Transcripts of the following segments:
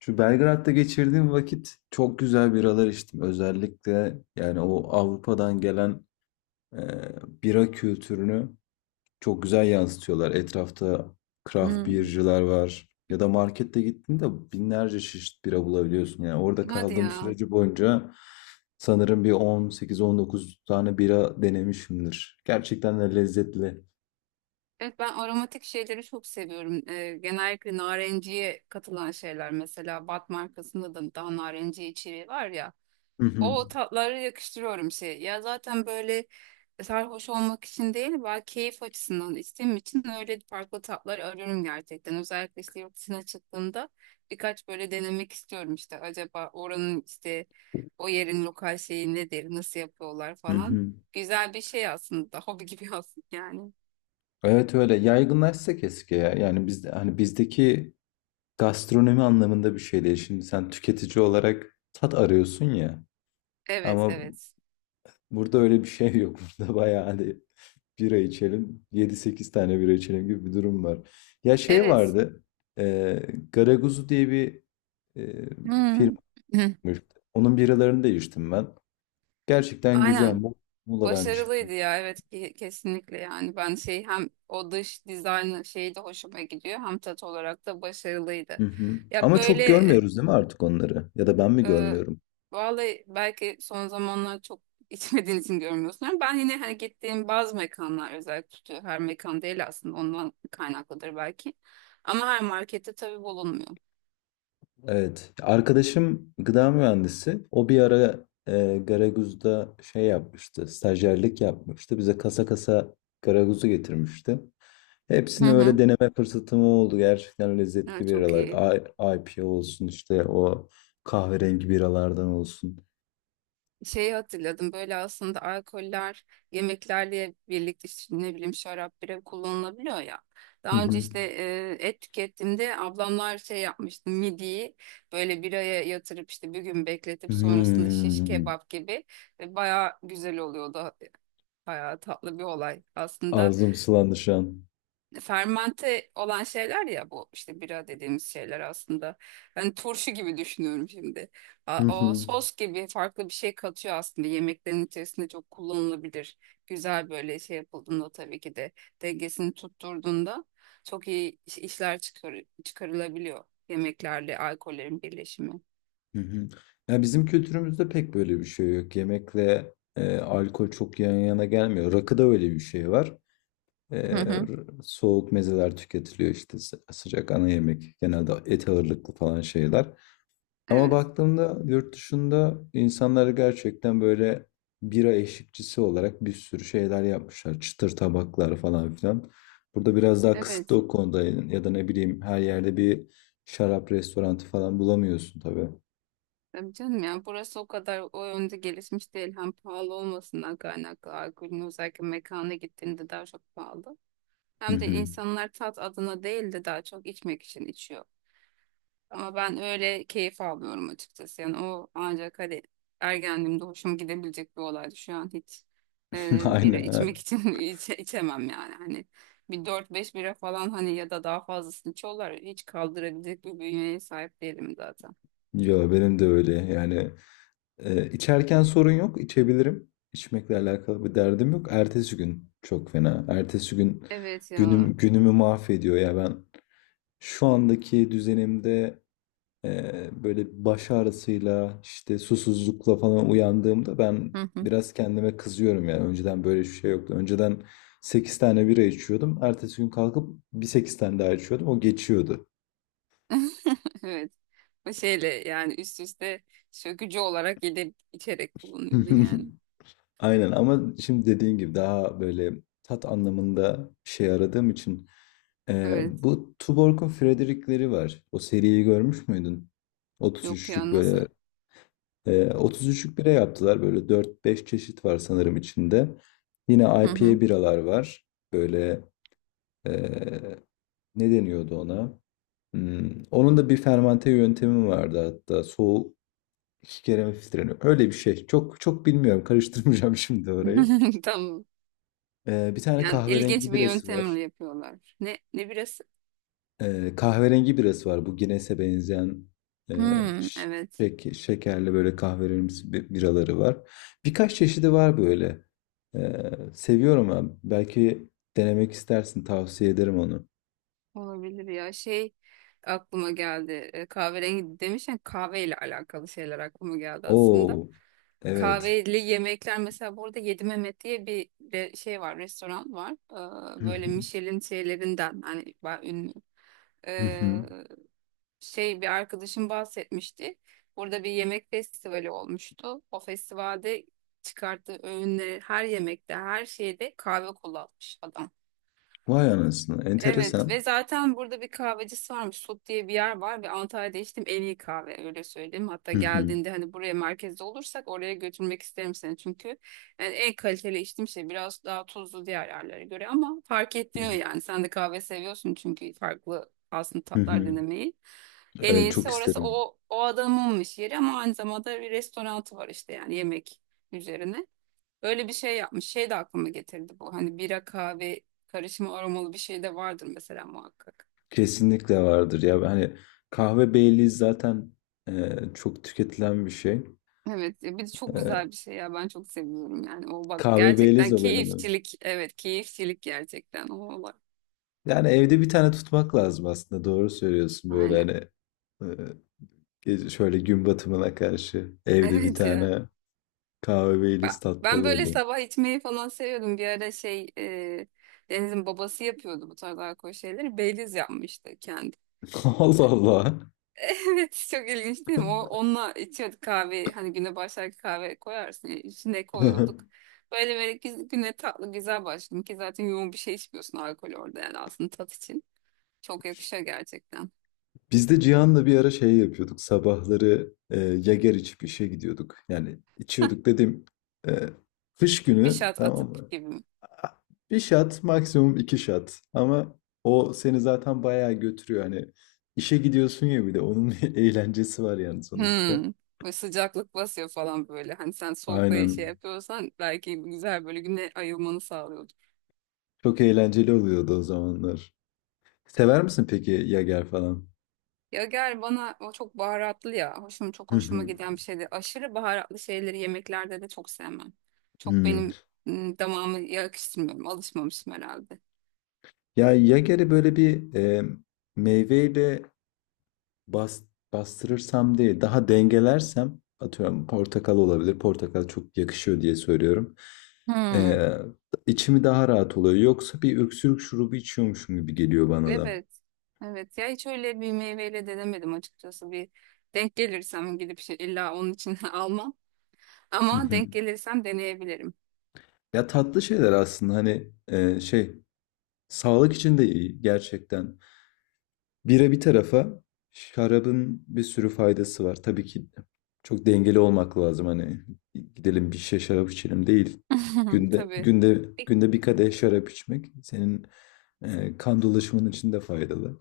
Şu Belgrad'da geçirdiğim vakit çok güzel biralar içtim. Özellikle yani o Avrupa'dan gelen e, bira kültürünü çok güzel yansıtıyorlar. Etrafta craft Hı. beer'cılar var. Ya da markette gittiğinde binlerce çeşit bira bulabiliyorsun. Yani orada Hadi kaldığım ya. süreci boyunca sanırım bir 18-19 tane bira denemişimdir. Gerçekten de lezzetli. Evet, ben aromatik şeyleri çok seviyorum. Genellikle narenciye katılan şeyler, mesela Bat markasında da daha narenciye içeriği var ya. Hı hı. O tatları yakıştırıyorum şey. Ya zaten böyle sarhoş olmak için değil, ben keyif açısından içtiğim için öyle farklı tatlar arıyorum gerçekten. Özellikle işte yurt dışına çıktığımda birkaç böyle denemek istiyorum işte. Acaba oranın işte o yerin lokal şeyi nedir, nasıl yapıyorlar Hı falan. hı. Güzel bir şey aslında, hobi gibi aslında yani. Evet, öyle yaygınlaşsa keşke ya. Yani biz hani bizdeki gastronomi anlamında bir şey değil. Şimdi sen tüketici olarak tat arıyorsun ya. Evet, Ama evet. burada öyle bir şey yok. Burada bayağı hani bira içelim, yedi sekiz tane bira içelim gibi bir durum var. Ya şey Evet. vardı, e, Garaguzu diye bir e, Hmm. firmaymış. Onun biralarını da içtim ben. Gerçekten güzel. Aynen. Muğla'dan çıkma. Başarılıydı ya, evet, kesinlikle. Yani ben şey, hem o dış dizayn şeyi de hoşuma gidiyor, hem tat olarak da başarılıydı. Hı hı. Ya Ama böyle çok görmüyoruz değil mi artık onları? Ya da ben mi e, görmüyorum? vallahi belki son zamanlar çok içmediğin için görmüyorsun ama ben yine hani gittiğim bazı mekanlar özellikle tutuyor. Her mekan değil, aslında ondan kaynaklıdır belki. Ama her markette tabii bulunmuyor. Evet. Arkadaşım gıda mühendisi. O bir ara Garaguz'da şey yapmıştı. Stajyerlik yapmıştı. Bize kasa kasa Garaguz'u getirmişti. Hı Hepsini öyle hı. deneme fırsatım oldu. Gerçekten Evet, lezzetli çok biralar. iyi. I- IPA olsun, işte o kahverengi biralardan olsun. Şeyi hatırladım böyle, aslında alkoller yemeklerle birlikte işte ne bileyim şarap, bira kullanılabiliyor ya. Hı Daha önce hı. işte et tükettiğimde ablamlar şey yapmıştı, midiyi böyle biraya yatırıp işte bir gün bekletip sonrasında şiş Hmm. kebap gibi, ve baya güzel oluyordu. Baya tatlı bir olay aslında, Ağzım sulandı şu an. fermente olan şeyler ya, bu işte bira dediğimiz şeyler aslında. Ben turşu gibi düşünüyorum şimdi. Hı O hı. sos gibi farklı bir şey katıyor, aslında yemeklerin içerisinde çok kullanılabilir. Güzel böyle şey yapıldığında, tabii ki de dengesini tutturduğunda, çok iyi işler çıkar, çıkarılabiliyor yemeklerle alkollerin birleşimi. Hı hı. Ya bizim kültürümüzde pek böyle bir şey yok. Yemekle alkol çok yan yana gelmiyor. Rakıda öyle bir şey var. Hı Ee, hı. Soğuk mezeler tüketiliyor, işte sıcak ana yemek genelde et ağırlıklı falan şeyler. Ama Evet. baktığımda yurt dışında insanlar gerçekten böyle bira eşlikçisi olarak bir sürü şeyler yapmışlar. Çıtır tabaklar falan filan. Burada biraz daha kısıtlı Evet. o konuda, ya da ne bileyim, her yerde bir şarap restoranı falan bulamıyorsun tabii. Tabii canım, yani burası o kadar o yönde gelişmiş değil. Hem pahalı olmasından kaynaklı alkolün, özellikle mekana gittiğinde daha çok pahalı. Hı Hem de hı. insanlar tat adına değil de daha çok içmek için içiyor. Ama ben öyle keyif almıyorum açıkçası. Yani o ancak hani ergenliğimde hoşuma gidebilecek bir olaydı. Şu an hiç bira içmek Aynen. için içemem yani. Hani bir 4-5 bira falan, hani ya da daha fazlasını içiyorlar. Hiç kaldırabilecek bir bünyeye sahip değilim zaten. Yo benim de öyle yani. İçerken sorun yok, içebilirim. İçmekle alakalı bir derdim yok. Ertesi gün çok fena. Ertesi gün Evet ya. günümü mahvediyor ya ben. Şu andaki düzenimde e, böyle baş ağrısıyla, işte susuzlukla falan uyandığımda ben biraz kendime kızıyorum yani. Önceden böyle bir şey yoktu. Önceden 8 tane bira içiyordum. Ertesi gün kalkıp bir 8 tane daha içiyordum. O geçiyordu. Evet. O şeyle yani üst üste sökücü olarak gidip içerek kullanıyordun yani. Aynen, ama şimdi dediğin gibi daha böyle tat anlamında bir şey aradığım için Evet. bu Tuborg'un Frederick'leri var. O seriyi görmüş müydün? Yok 33'lük, ya, nasıl? böyle 33'lük bira yaptılar. Böyle 4-5 çeşit var sanırım içinde. Yine Hı hı. IPA biralar var. Böyle eee, ne deniyordu ona? Onun da bir fermante yöntemi vardı hatta. Soğuk iki kere mi filtreleniyor? Öyle bir şey. Çok çok bilmiyorum. Karıştırmayacağım şimdi orayı. Tamam. Bir tane Yani ilginç kahverengi bir birası var. yöntemle yapıyorlar. Ne birisi? Kahverengi birası var. Bu Guinness'e benzeyen e, Hmm, ş- evet. Şekerli, böyle kahverengi biraları var. Birkaç çeşidi var böyle. Seviyorum ben. Belki denemek istersin. Tavsiye ederim onu. Olabilir ya. Şey aklıma geldi. Kahverengi demişken kahveyle alakalı şeyler aklıma geldi aslında. Oo, evet. Kahveli yemekler, mesela burada Yedi Mehmet diye bir şey var, restoran var. Hı Böyle hı, Michelin şeylerinden hani ünlü. hı Ee, hı. Şey, bir arkadaşım bahsetmişti. Burada bir yemek festivali olmuştu. O festivalde çıkarttığı öğünleri, her yemekte, her şeyde kahve kullanmış adam. Vay anasını. Evet, Enteresan. ve zaten burada bir kahvecisi varmış. Sot diye bir yer var ve Antalya'da içtim en iyi kahve, öyle söyleyeyim. Hatta Hı hı, geldiğinde hani buraya merkezde olursak oraya götürmek isterim seni, çünkü yani en kaliteli içtiğim şey, biraz daha tuzlu diğer yerlere göre ama fark ettiriyor yani. Sen de kahve seviyorsun çünkü farklı aslında hı tatlar hı. denemeyi. En Evet, çok iyisi orası, isterim. o adamınmış yeri, ama aynı zamanda bir restoranı var işte yani yemek üzerine. Öyle bir şey yapmış. Şey de aklıma getirdi bu. Hani bira kahve karışımı aromalı bir şey de vardır mesela muhakkak. Kesinlikle vardır ya. Hani kahve Baileys zaten çok tüketilen bir şey. Evet ya, bir de çok güzel E, bir şey ya, ben çok seviyorum yani o. Bak Kahve Baileys gerçekten olayını mı? keyifçilik, evet, keyifçilik gerçekten o olay. Yani evde bir tane tutmak lazım aslında. Doğru söylüyorsun böyle, Aynen, hani e, şöyle gün batımına karşı evde bir evet ya. tane kahve Baileys tatlı Ben böyle olurdu. sabah içmeyi falan seviyordum bir ara. Şey, Deniz'in babası yapıyordu bu tarz alkol şeyleri. Baileys yapmıştı kendi. Allah Allah. Evet, çok ilginç değil mi? O, onunla içiyorduk kahve. Hani güne başlarken kahve koyarsın, ya, içine koyuyorduk. Böyle böyle güne tatlı, güzel başladım ki, zaten yoğun bir şey içmiyorsun alkol orada, yani aslında tat için. Çok yakışıyor gerçekten. Biz de Cihan'la bir ara şey yapıyorduk. Sabahları Yager içip işe gidiyorduk. Yani içiyorduk dedim. e, Kış Bir günü, şat tamam atıp mı? gibi. Bir shot, maksimum iki shot, ama o seni zaten bayağı götürüyor, hani işe gidiyorsun ya, bir de onun bir eğlencesi var yani sonuçta. Hmm. Böyle sıcaklık basıyor falan böyle. Hani sen soğukta şey Aynen. yapıyorsan, belki güzel böyle güne ayılmanı sağlıyor. Çok eğlenceli oluyordu o zamanlar. Sever misin peki Yager falan? Ya gel, bana o çok baharatlı ya. Hoşum, çok Hı hoşuma hı. giden bir şeydi. Aşırı baharatlı şeyleri yemeklerde de çok sevmem. Çok Hmm. benim damağımı yakıştırmıyorum. Alışmamışım herhalde. Ya, Yager'i böyle bir meyveyle bas, bastırırsam, değil daha dengelersem, atıyorum portakal olabilir. Portakal çok yakışıyor diye söylüyorum. Hmm. Ee, içimi daha rahat oluyor. Yoksa bir öksürük şurubu içiyormuşum gibi geliyor bana da. Evet. Evet ya, hiç öyle bir meyveyle denemedim açıkçası. Bir denk gelirsem gidip şey, illa onun için almam. Hı Ama hı. denk gelirsem deneyebilirim. Ya, tatlı şeyler aslında, hani şey, sağlık için de iyi gerçekten. Bira bir tarafa, şarabın bir sürü faydası var. Tabii ki çok dengeli olmak lazım, hani gidelim bir şişe şarap içelim değil. Günde Tabii. günde günde bir kadeh şarap içmek senin kan dolaşımın için de faydalı.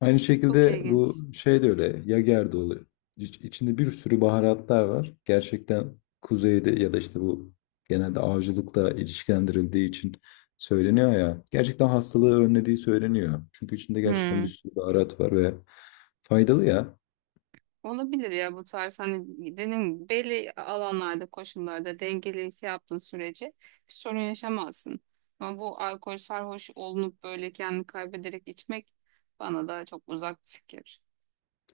Aynı Çok şekilde ilginç. bu şey de öyle. Yager de oluyor. İçinde bir sürü baharatlar var. Gerçekten kuzeyde ya da işte bu genelde avcılıkla ilişkilendirildiği için söyleniyor ya. Gerçekten hastalığı önlediği söyleniyor. Çünkü içinde gerçekten bir Hmm. sürü baharat var ve faydalı ya. Olabilir ya, bu tarz hani dediğim gibi belli alanlarda, koşullarda dengeli şey yaptığın sürece bir sorun yaşamazsın. Ama bu alkol sarhoş olunup böyle kendini kaybederek içmek bana da çok uzak bir fikir.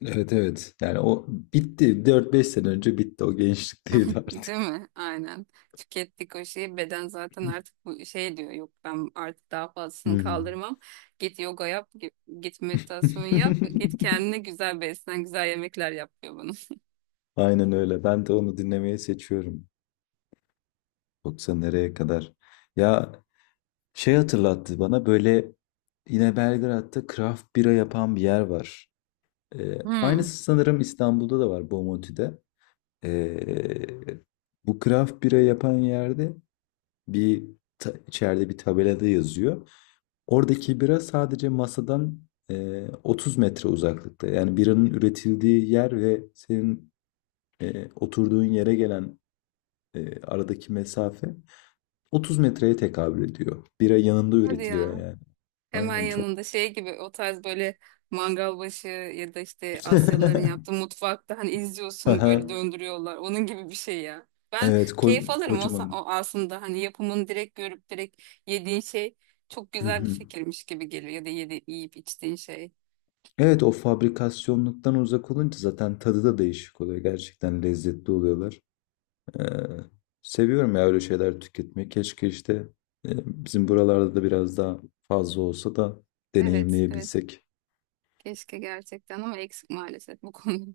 Evet, evet. Yani o bitti. 4-5 sene önce bitti. O gençlikteydi artık. Değil mi? Aynen. Tükettik o şeyi. Beden zaten artık bu şey diyor, yok, ben artık daha fazlasını Hmm. kaldırmam. Git yoga yap, git meditasyon yap, git kendine güzel beslen, güzel yemekler yap, diyor bunu. Aynen öyle. Ben de onu dinlemeyi seçiyorum. Yoksa nereye kadar? Ya, şey hatırlattı bana böyle, yine Belgrad'da craft bira yapan bir yer var. Hmm. Aynısı sanırım İstanbul'da da var, Bomonti'de. Ee, Bu craft bira yapan yerde bir içeride bir tabelada yazıyor. Oradaki bira sadece masadan 30 metre uzaklıkta. Yani biranın üretildiği yer ve senin oturduğun yere gelen aradaki mesafe 30 metreye tekabül ediyor. Bira yanında Hadi üretiliyor ya. yani. Hemen Aynen, çok. yanında şey gibi o tarz, böyle mangal başı ya da işte Asyalıların yaptığı mutfakta hani izliyorsun Aha. böyle, döndürüyorlar. Onun gibi bir şey ya. Ben Evet, keyif alırım o, kocaman. o aslında hani yapımını direkt görüp direkt yediğin şey çok Hı güzel bir hı. fikirmiş gibi geliyor, ya da yiyip içtiğin şey. Evet, o fabrikasyonluktan uzak olunca zaten tadı da değişik oluyor. Gerçekten lezzetli oluyorlar. Ee, Seviyorum ya öyle şeyler tüketmeyi. Keşke işte e, bizim buralarda da biraz daha fazla olsa da Evet, evet. deneyimleyebilsek. Keşke gerçekten, ama eksik maalesef bu konuda.